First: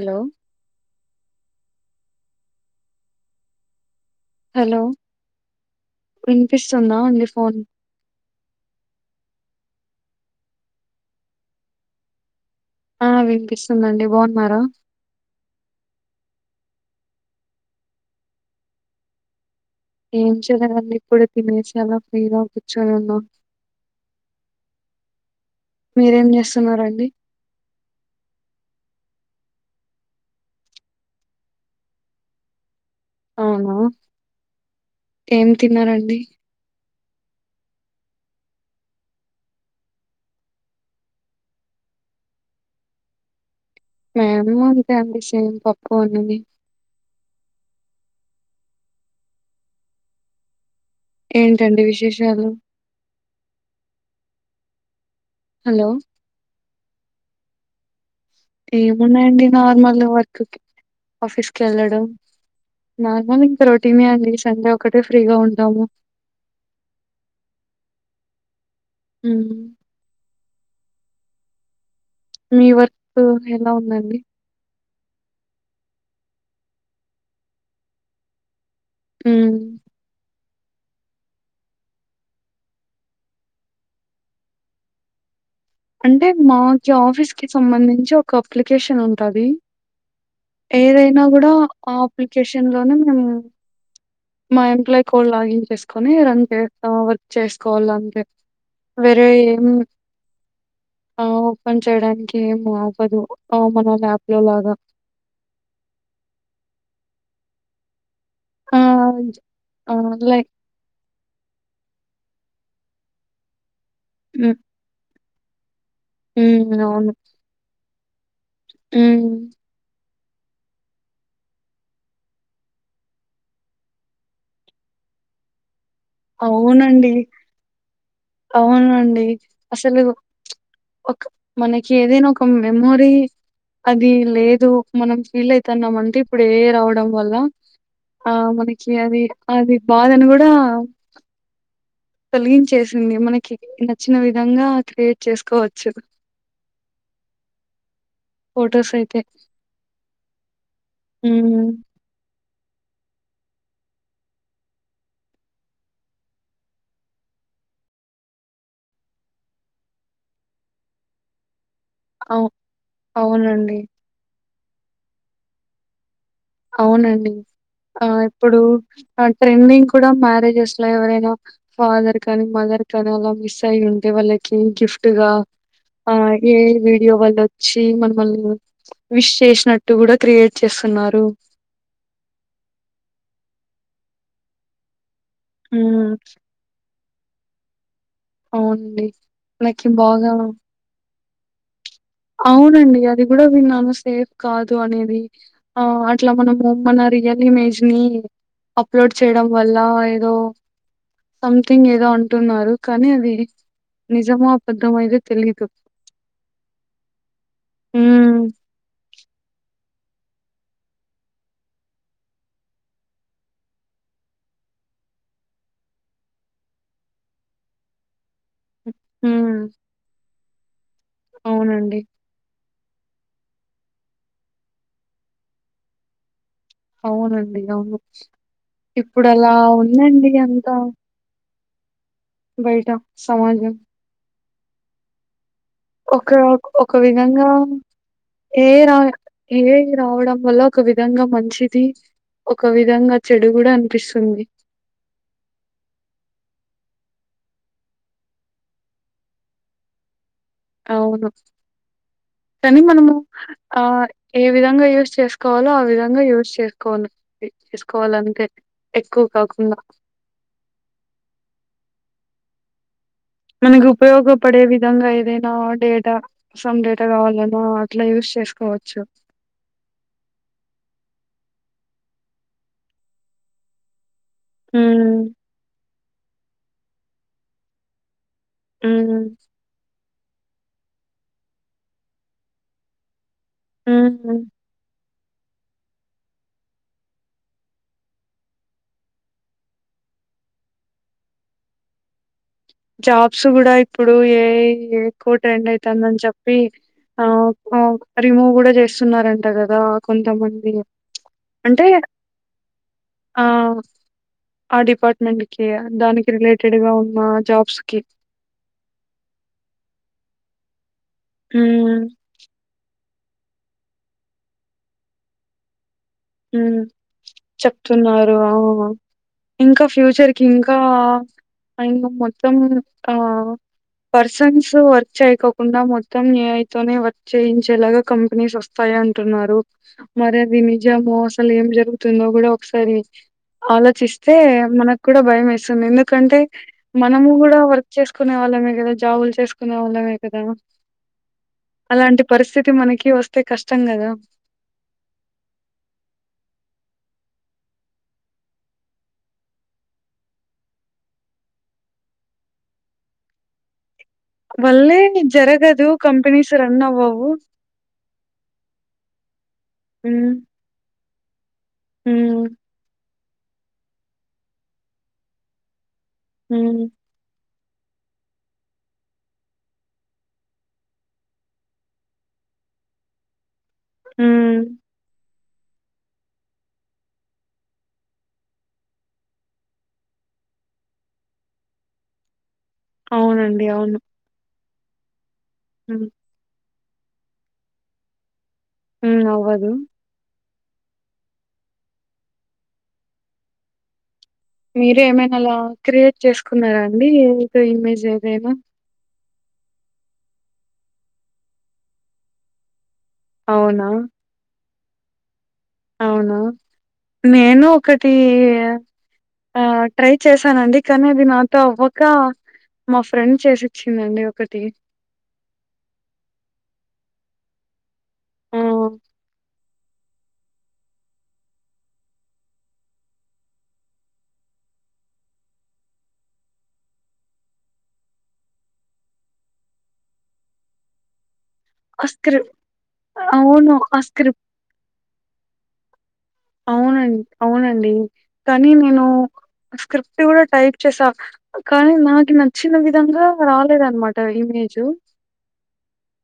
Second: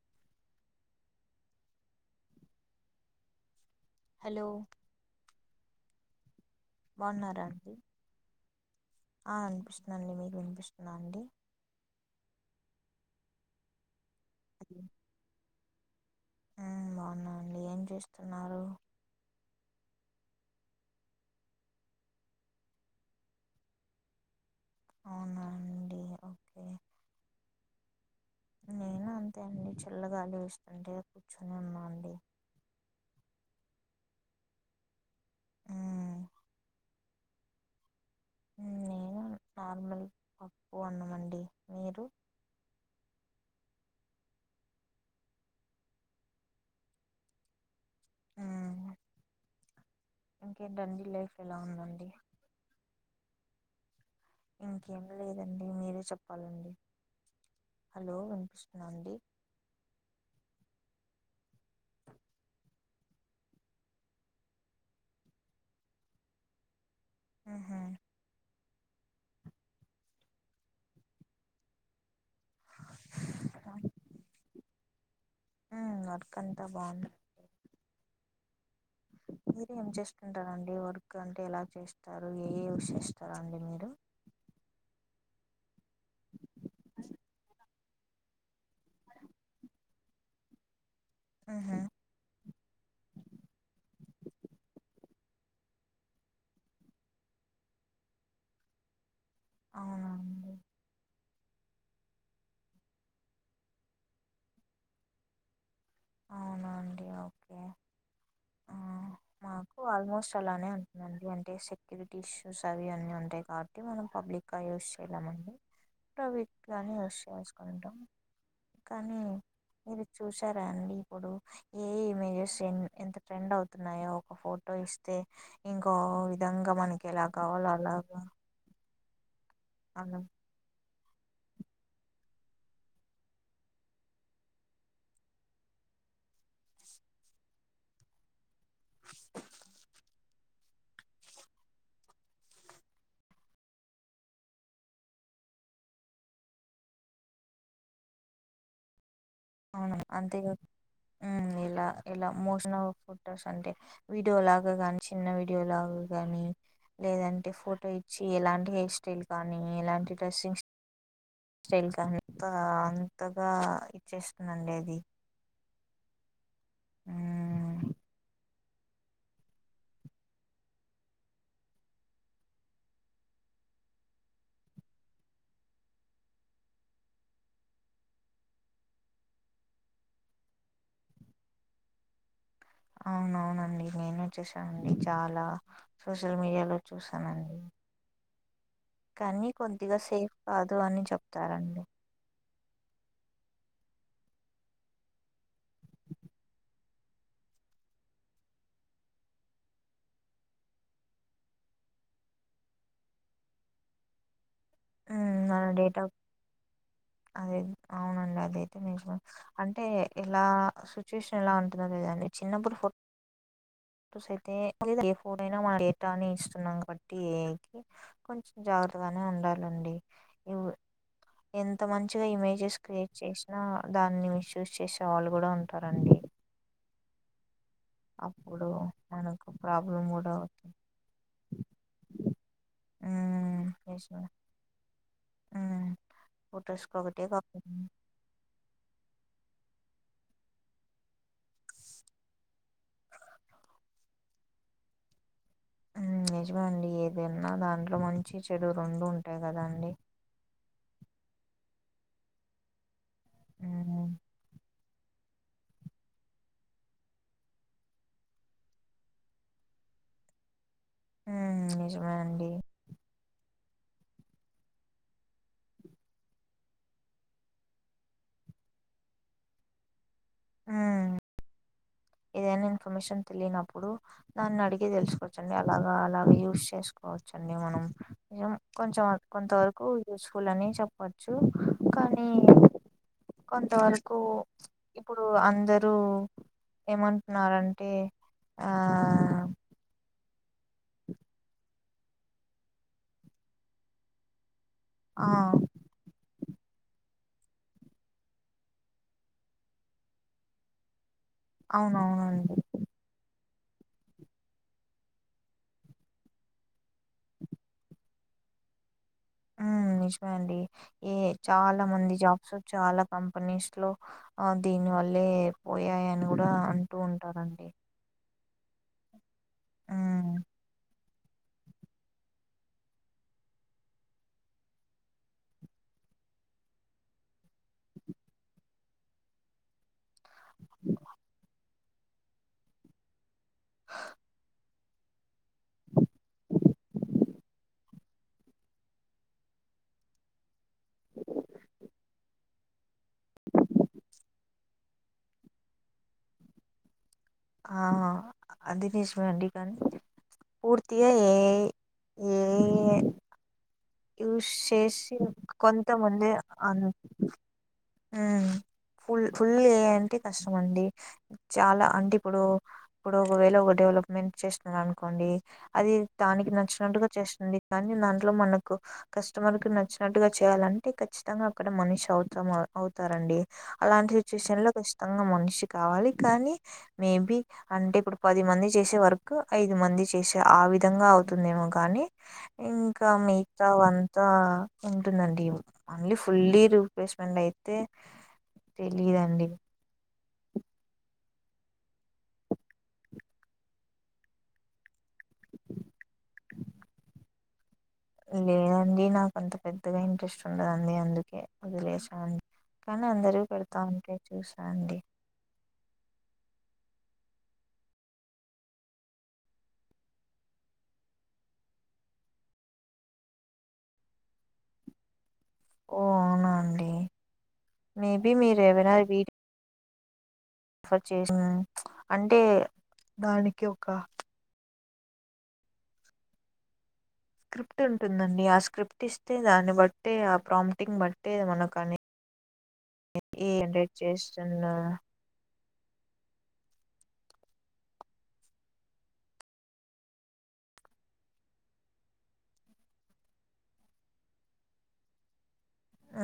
Hello hello కొ [inaudible] బాగున్నారా అండి ఆ వినిపిస్తు నన్ని మీకు వినిపిస్తున్నా అండి ఆ వినిపిస్తుందండి బాగున్నారా ఆ బాగున్నా అండి ఏం చేస్తున్నారు ఏం చెయలేదండి ఇప్పుడే తినేసి అలా ఫ్రీ గ కూర్చొని ఉన్నాము అవునా అండి మీరేం ఓకే చేస్తున్నరండి నేను అంతే అండి చల్లగాలి వస్తుంటే కూర్చుని ఉన్నా అండి అవునా ఏం తిన్నారండి ఉమ్ నేను నార్మల్ పప్పు అన్నమండి మీరు మేము అంతే అండి సేమ్ పప్పు అన్నమే ఆ ఏంటండి లైఫ్ ఎలా ఏంటండి ఉందండి విశేషాలు ఇంకేం లేదండి హలో మీరే చెప్పాలండి హలో వినిపిస్తుందా అండి ఏమున్నాయండి నార్మల్ వర్క్ కి ఆఫీస్కి వెళ్ళడం నార్మల్ ఇంకా రోటీ నే అండి సండే ఒకటే ఫ్రీగా ఉంటాము ఆహా హ మీ వర్క్ ఎలా ఉందండి ఉ వర్కంత బావుంది మ్మ్ మీరు ఏం జేస్తు ఉ [unintelligible] ంటారండి వర్క్ అంటే ఎలా చేస్తారు ఏఐ యూస్ చేస్తారా అండి మీరు అంటే మా జా ఆఫీస్ కి సంబంధించి ఒక అప్లికేషన్ ఉంటది ఏదైనా కూడా ఉహు ఆ అప్లికేషన్ లోనే మేము మా ఎంప్లాయీ కోడ్ లాగిన్ చేసుకొని రన్ చేత్త వర్క్ చేసుకోవాల అంటే వేయాం అవునండి ఆ ఓపెన్ చేయడానికి ఏం ఆపదు ఆ మన ల్యాప్ లో లాగా అవునా అండి ఓకే హు ఆ! మాకు ఆ! ఆల్మోస్ట్ లైక్ అలానే ఉంటుందండి అంటే సెక్యూరిటీస్ హు సరి అన్నీ ఉంటాయి కాబట్టి అంటే మనం పబ్లిక్ హ్మ్. యూస్ చేయలేము అండి అ హ్మ్. [unintelligible] అవును. యుజ్ చేసుకుంటాం కానీ హ్మ్. ఇది చూసారా అండి ఇప్పుడు ఏ ఇమేజెస్ ఎంత ట్రెండ్ అవుతున్నాయో ఒక ఫోటో ఇస్తే ఇం ఓ విధంగా మనకి అవునండి. ఎలా కావాలో అలాగా అవునండి అసలు అలా ఒక మనకి ఏదైనా ఒక మెమోరీ అది లేదు మనం ఫీల్ అయితున్నామ అంటే ఇప్పుడు ఏ ఐ రావడం వల్ల ఆ మనకి అది అది బాధని కూడా తొలగించేసి మనకి నచ్చిన విధంగా క్రియేట్ చేసుకోవచ్చు ఫొటోస్ అయితే అవును అంతే హు ఉమ్ ఇలా ఇలా ఏమోషన్ల్ ఫోటోస్ అంటే వీడియో లాగా ని చిన్న వీడియో లాగా గాని లేదంటే ఫోటో ఇచ్చి ఎలాంటి హెయిర్ స్టైల్ గానీ ఎలాంటి డ్రెస్సింగ్ స్టైల్ గా అంత అవు అంతగా అవునండి ఇచ్చేస్త హు అండేది అవునండి ఉమ్ ఆ ఇప్పుడు ఆ ట్రెండింగ్ కూడా మ్యారేజెస్ లో ఎవరైనా ఫాదర్ కానీ మదర్ కానీ అలా మిస్ అయి ఉంటే వాళ్ళకి గిఫ్ట్ గా ఆ ఏ వీడియో వాళ్ళు వచ్చి మనమల్ళని విష్ చేసినట్టు కూడా క్రియేట్ చేస్తున్నారు అవునవునండి నేనే వచ్చేసాను అండి చాలా ఉమ్ సోషల్ మీడియా లో చూసానండి అవునండి కానీ నాకి కొద్దిగా సేఫ్ బాగా కాదు అని చెప్ప ఇస్తారండి అవునండి అది కూడా విన్నాను సేఫ్ కాదు అనేది ఆ అట్లా మనము మన రియల్ ఇమేజ్ ని అప్లోడ్ చేయడం వల్ల ఏదో సంథింగ్ ఏదో అంటున్నారు కానీ అది నిజమో అబద్ధం మో ఉమ్ మన తెలియదు డేటా అదే అవునండి అదయితే నిజమే అంటే అంటే ఎలా సిచ్యుషన్ ఎలా ఉంటుందో లేదండి చిన్నప్పుడు ఫో ఫొటోస్ అయితే ఏ ఫోన్ అయినా మన డేటాని అని ఇస్తున్నాం కాబట్టి ఏ కొ జాగ్రత్తగానే హ్మ్. ఉండాలి ఎంత అవునండి. మంచిగా ఈమె క్రియేట్ చేసినా దాన్ని మిస్ యూస్ చేసే వాళ్ళు కూడా ఉంటారండి అవునండి అప్పుడు ఇప్పుడు మనకు అలా ప్రాబ్లం ఉందండి కూడా అంత అవుతుంది బయటా ఉమ్ సజ నిజమే ఉమ్ ఒక ఒక ఫొటోస్కి ఒకటే విధంగా కాకుండా ఏ రా ఏ రావడం వల్ల ఒక విధంగా మంచిది ఒక విధంగా చెడు కూడా అనిపిస్తుంది నిజమండి ఏదన్నా దాంట్లో మంచి చెడు రెండు ఉంటాయి కదాండి అవును కానీ మనము ఆ ఉమ్ ఏ విధంగా యూ ూ చేసుకోవాలో ఆ విధంగా యూస్ చేసుకోవను చేసుకోవాలంటే ఎక్కువ కాకుండా ఉ నిజమే అండి మనకి ఉపయోగపడే విధంగా ఏదైనా డేటా సమ్ డేటా కావాలన్నా అట్లా యూస్ చేసుకోవచ్చు ఉమ్మ్ ఏదైనా ఇన్ఫర్మేషన్ తెలియనప్పుడు దాన్ని అడిగి ఉమ్ తెలుసుకోవచ్చండి అలా అలాగ యూజ్ చేసుకోవచ్చుండి మనం కొంచెం ఉమ్ కొంత వరకు చూసుకోవలని చెప్పచ్చు కానీ కొంతవరకు ఇప్పుడు అందరూ ఏమంటున్నారంటే ఆ జాబ్స్ కూడా ఇప్పుడు ఏ ఆ ఎకు ట్రెండ్ అయితు అంద చెప్ప ఆ రిమూవ్ కూడా చేస్తున్నారంట కదా కొంతమంది అంటే అవునవునండి ఆ ఆ డిపార్ట్మెంట్ కి దానికి రిలేటెడ్ గా ఉన్న జాబ్ స్కిిప్ ఉ నిజమే అండి ఏ చాలా ఉమ్ మంది జాబ్స్ చాలా కంపెనీస్ లో ఆ దీని వల్లే ఉ అని కూడా ఉమ్ అంటూ ఉంటారండి చెప్తున్నారు అవును. ఇంకా ఫ్యూచర్ ఉమ్, కి ఇంకా అం మొత్తం ఆ పర్సన్స్ వర్క్ చేయకోకుండా మొత్తం ఏఐతోనే వర్క్ చేయించేలాగా కంపెనీస్ వస్తాయ అంటున్నారు మరి అదిీ జామో అసలు ఏం జరుగుతుందో కూడా ఒకసారి ఆలోచిస్తే మనకు కూడా భయం వేస్తుంది ఎందుకంటే మనము కూడా వర్క్ చేసుకునే వాళ్ళమే కదా జాబులు చేసుకునే వాళ్ళమే కదా అలాంటి పరిస్థితి మనకి కి వస్తే కష్టం కదా ఆ అదీ నిజమే అండి కానీ పూర్తిగా ఏఐ ఏఐ యూస్ వల్లే చేసి జరగదు కొంతమంది కంపెనీస్ అ రన్ అవ్వవు. ఫుల్ ఫుల్ ఏ ఐ అంటె హ్మ్. కష్టమండి చాలా అంటే ఇప్పుడు హ్మ్. ఇప్పుడు ఒకవేళ ఒక డెవలప్మెంట్ చేస్తున్నారు అనుకోండి అది దానికి హ్మ్. నచ్చినట్టుగా చేస్తుంది కానీ దాంట్లో మనకు కస్టమర్ కి నచ్చినట్టుగా చేయాలంటే ఖచ్చితంగా అక్కడ మనిషి అవుతాము అవుతారండి అలాంటి హ్మ్. సిచువేషన్ లో కష్టంగా మనిషి కావాలి కానీ మేబి అంటే ఇప్పుడు పది మంది చేసే వర్కు ఐదు మంది చేసే ఆ విధంగా అవుతుందేమో కానీ ఇంకా అవునండి. మీకు అవును. అంత ఉంటుందండి హ్మ్. [unintelligible] రిప్లేస్మెంట్ అయితే మ్ తెలీదండి అవ్వదు మీరే ఏమైనా అలా క్రియేట్ చేసుకున్నారా అండి ఇమేజ్ ఏదైనా? లేదండి నాకు కొంత పెద్దగా ఇంట్రెస్ట్ ఉండదండి అందుకే వదిలే చ కానీ అందరి పెడతా ఉంటే చూసి అండి అవును నేను ఒకటి ఆ ట్రై చేశానండి కానీ అది నాతో అవ్వక మా ఫ్రెండ్ చేసిచ్చిందండి ఒకటి ఓ అవునా అండి మేబి ఆ! మీరు ఏవైనా వీడి రిఫర్ చేసిన అంటే దానికి ఒక స్క్రిప్ట్ ఉంటుందండి ఆ స్క్రిప్ట్ ఇస్తే దాన్ని బట్టే ఆ ప్రాప్టింగ్ బట్టే మనకు అనే అ స్క్రిప్ట్ ఏ అవును జనరేట్ అ స్క్రిప్ట్ చేస్తున్న అవునండి అవునండి కానీ నేను స్క్రిప్ట్ కూడా టైప్ చేసా కానీ నాకు నచ్చిన విధంగా రాలేదనమాట ఇమేజ్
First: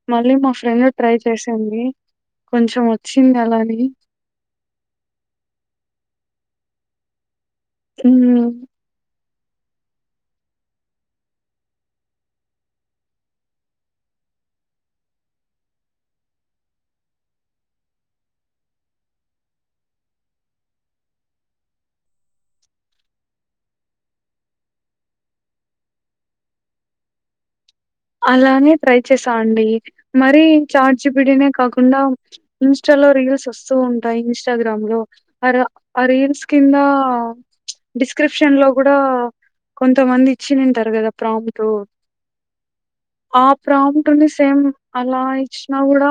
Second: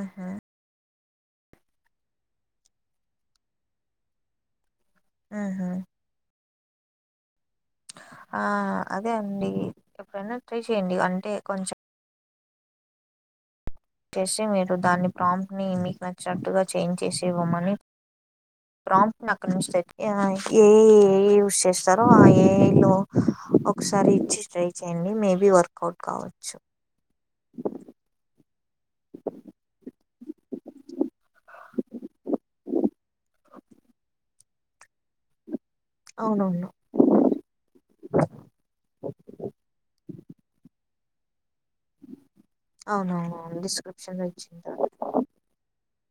ఉహు మళ్ళీ మా ఫ్రెండ్ ట్రై చేసింది కొంచెం వచ్చింది అలాని ఆ హా ఆ హ్మ్ అదే అండి ఎప్పుడైనా ట్రై చేయండి అంటే కొంచెం చేసి మీరు దాన్ని ప్రాంప్ని మీకు నచ్చినట్టుగా చేంజ్ చేసి ఇవ్వమని ప్రాంప్ని అక్కడి నుంచి ఏ ఏ యూస్ చేస్తారో ఆ ఏలో ఒకసారి ఇచ్చి ట్రై చేయండి మేబీ వర్కౌట్ కావచ్చు అలానే ట్రై చేసా అండి మరి చాచిపిిడినే కాకుండా మవరి స్స్ ఉంట ఇస్టాగ్రామ్ లో అ ఆ రీల్స్ అవునవును కింద డిస్క్రిప్షన్ లో కూడా కొంతమంది ఇచ్చి తింటారు కదా ప్ర టో ఆ అవునవునవును డిస్క్రిప్షన్ లో ప్రాముట్ని సేమ్ ఇచ్చింది అలా ఇచ్చిన వుడ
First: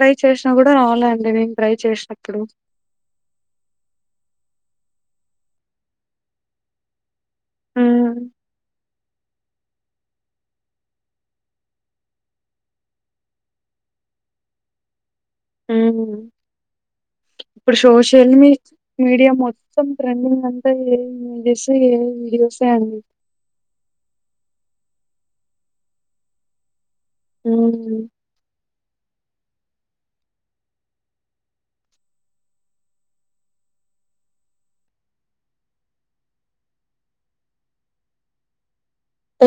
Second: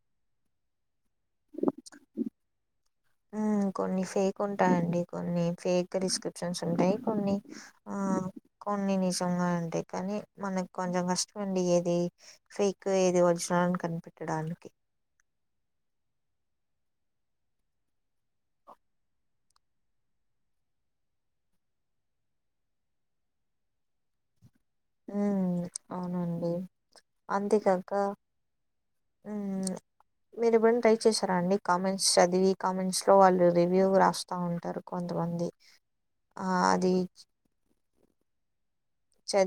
ర చేసినా కూడా రాలే అండి నేను ట్రై చేసినప్పుడు కొన్ని ఫేక్ ఉంటాయండి కొన్ని ఫేక్ ప్రిస్క్రిప్షన్స్ ఉంటాయి కొన్ని ఆ హ్మ్. కొన్ని నిషంగా అడి అంటే కానీ మనకు కొంచెం కష్టమ అండి ఏది ఫేక్ ఏది ఒరిజినల్ అని కనిపెట్టడానికి ఇప్పుడు సోషల్ మీ మీడియా మొత్తం ట్రెండింగ్ అంతా ఏస్ ఏ వీడియోసే అండి హ అవునండి అంతేగాక మ్మ్ మీరు ఇవ్వ ట్రై చేశారా అండి కామెంట్స్ చదివి కామెంట్స్లో వాళ్ళు రివ్యూ రాస్తూ ఉంటారు కొంతమంది అది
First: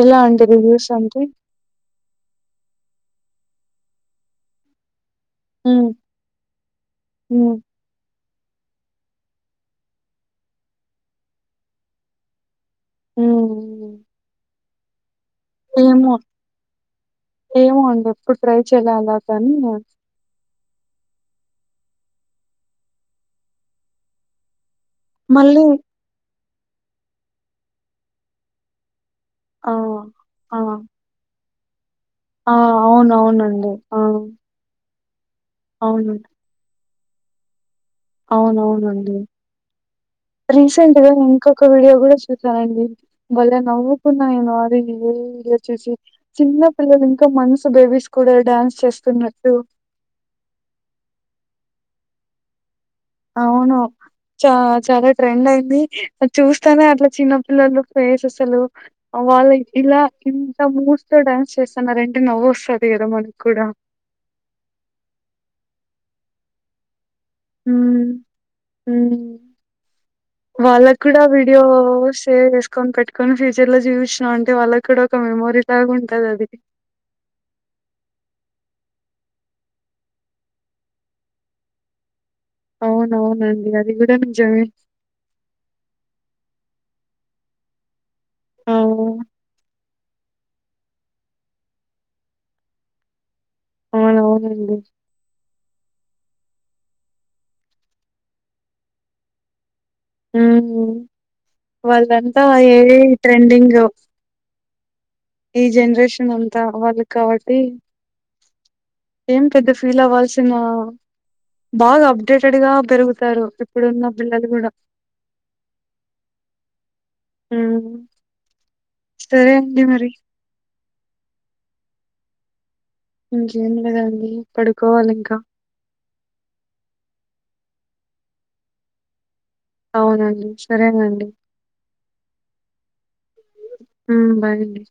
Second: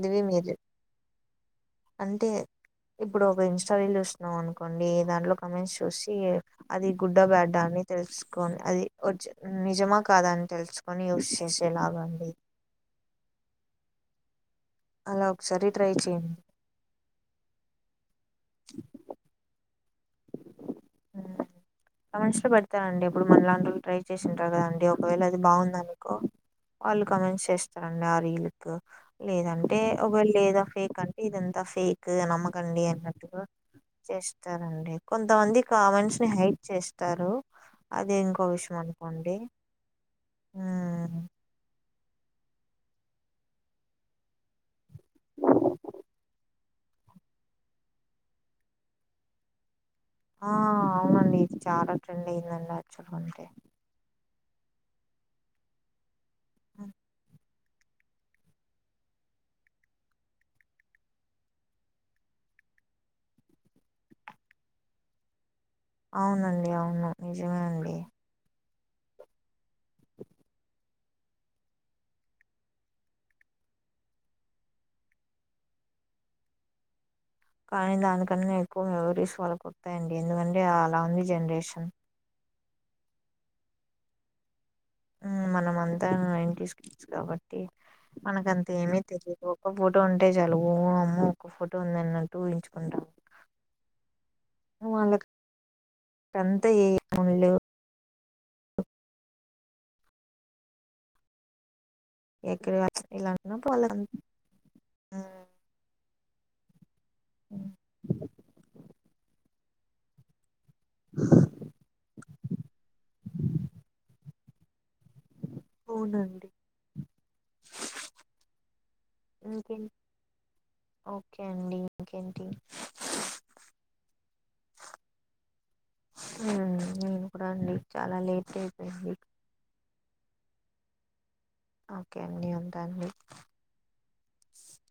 ఎలా మీరు అంటరివూ సజ అంటే ఇప్పుడు ఒక ఇన్స్టా వె చూస్తున్నాం అనుకోండి దాంట్లో కమ మ్మ్ శుశీ అది గుడ్డ బ్యాడ్డ మ్మ్ అని తెలుసు ని అదిజ నిజమా కాదని తెలుసుకొని యూస్ చేసేలాగా అండి మ్మ్ అలా ఒకసారి ట్రై ఏమో చేయండి. ఏమో అండి ఎప్పుడు ట్రై చేయాల అలా కాని సంవత్సరలు పెడతనండి ఇప్పుడు మనలాంటి వాళు ట్రై చేసింటారు కదండి ఒకవేళ అది మళ్ళీ బాగుందా నీకు వాళ్ళు కమెంట్ చేస్తున్నా ఆ రీలుకు ఆ లేదంటే ఒకవేళ ఆ లేదా ఫేక్ అంటే ఇదంతా ఫేక్ ఆ నమ్మకండి అన్నట్టుగా అవునవునండి ఆ చేస్తారండి కొంతమంది అవును కామెంట్స్ ని హైడ్ చేస్ స్తారు అవునవునండి రీసెంట్ గా ఉమ్ ఇంకొక వీడియో గూడా చూసానండి బలే నవ్వుకున్నా నేను అదే వీడియో చూసి చిన్న పిల్లలు ఇంకా మంత్స్ బేబీస్ కూడా డాన్స్ చేస్తున్నట్టు ఆ అవునండి ఇది చాలా ట్రెండ్ అయింది అండి అవును చ చాలా ట్రెండ్ అయింది చూస్తానే ఉమ్, అట్లా చిన్న ప్ పిల్లలు ఫేస్ అసలు వాళ్ళ ఇలా ఇంత మూవ్స్ తో డ్యాన్స్ చేస్తున్నరంటే నవ్వు వస్తది గదా మనకు కూడా అవునండి అవును నిజమే అండి ఊ వాళ్ళకు కూడా వీడియో షేర్ చేసుకొని పెట్టుకొని ఫ్యూచర్ లో చూపించినాం అంటే వాళ్ళకి కూడా ఒక మెమోరీలాగా ఉంటది అది కానీ దానికన్నా ఎక్కువ మెమోరీస్ వాళ్ళకొత్తాయండి ఎందుకంటే అలా ఉంది జనరేషన్ అవునవునండి అది కూడా నిజమే మ్ మనం అంతా నైన్ టీస్ కిడ్స్ కాబట్టి ఆ మనకంతేమి తెలిదు లోకమ్ ఫోటో ఉంటే చాలు ఓ అమ్మో ఒక్క ఫోటో ఉందన్నట్టు ఊహించుకుంటాం అవును అవునండి కంతే ఏముండ్లేవ్ ఆహ వాళ్ళదంతా ఎక్కడ ఏఐ ఇలా ఉన్నప్పుడు వాళ్ళ ట్రెండింగొ ఈ జనరేషన్ అంతా వాళ్ళకి కావట్టి పెద్ద ఫీల్ అవ్వాల్సిన బాగా అబ్ అబ్ డేటెడ్ గా పెరుగుతారు ఇప్పుడున్న పిల్లలు కూడా అవునండి సరే అండి ఇంకేం మరి ఓకే అండి ఇంకేంటి ఇంకేంమ్ లేదండి పడుకోవాలి ఇంకా నేను కూడా అండి చాలా లేట్ అయిపోయింది అవునండి సరేనండి ఓకే అండి ఉంటా అండి మ్ బాయ్ అండి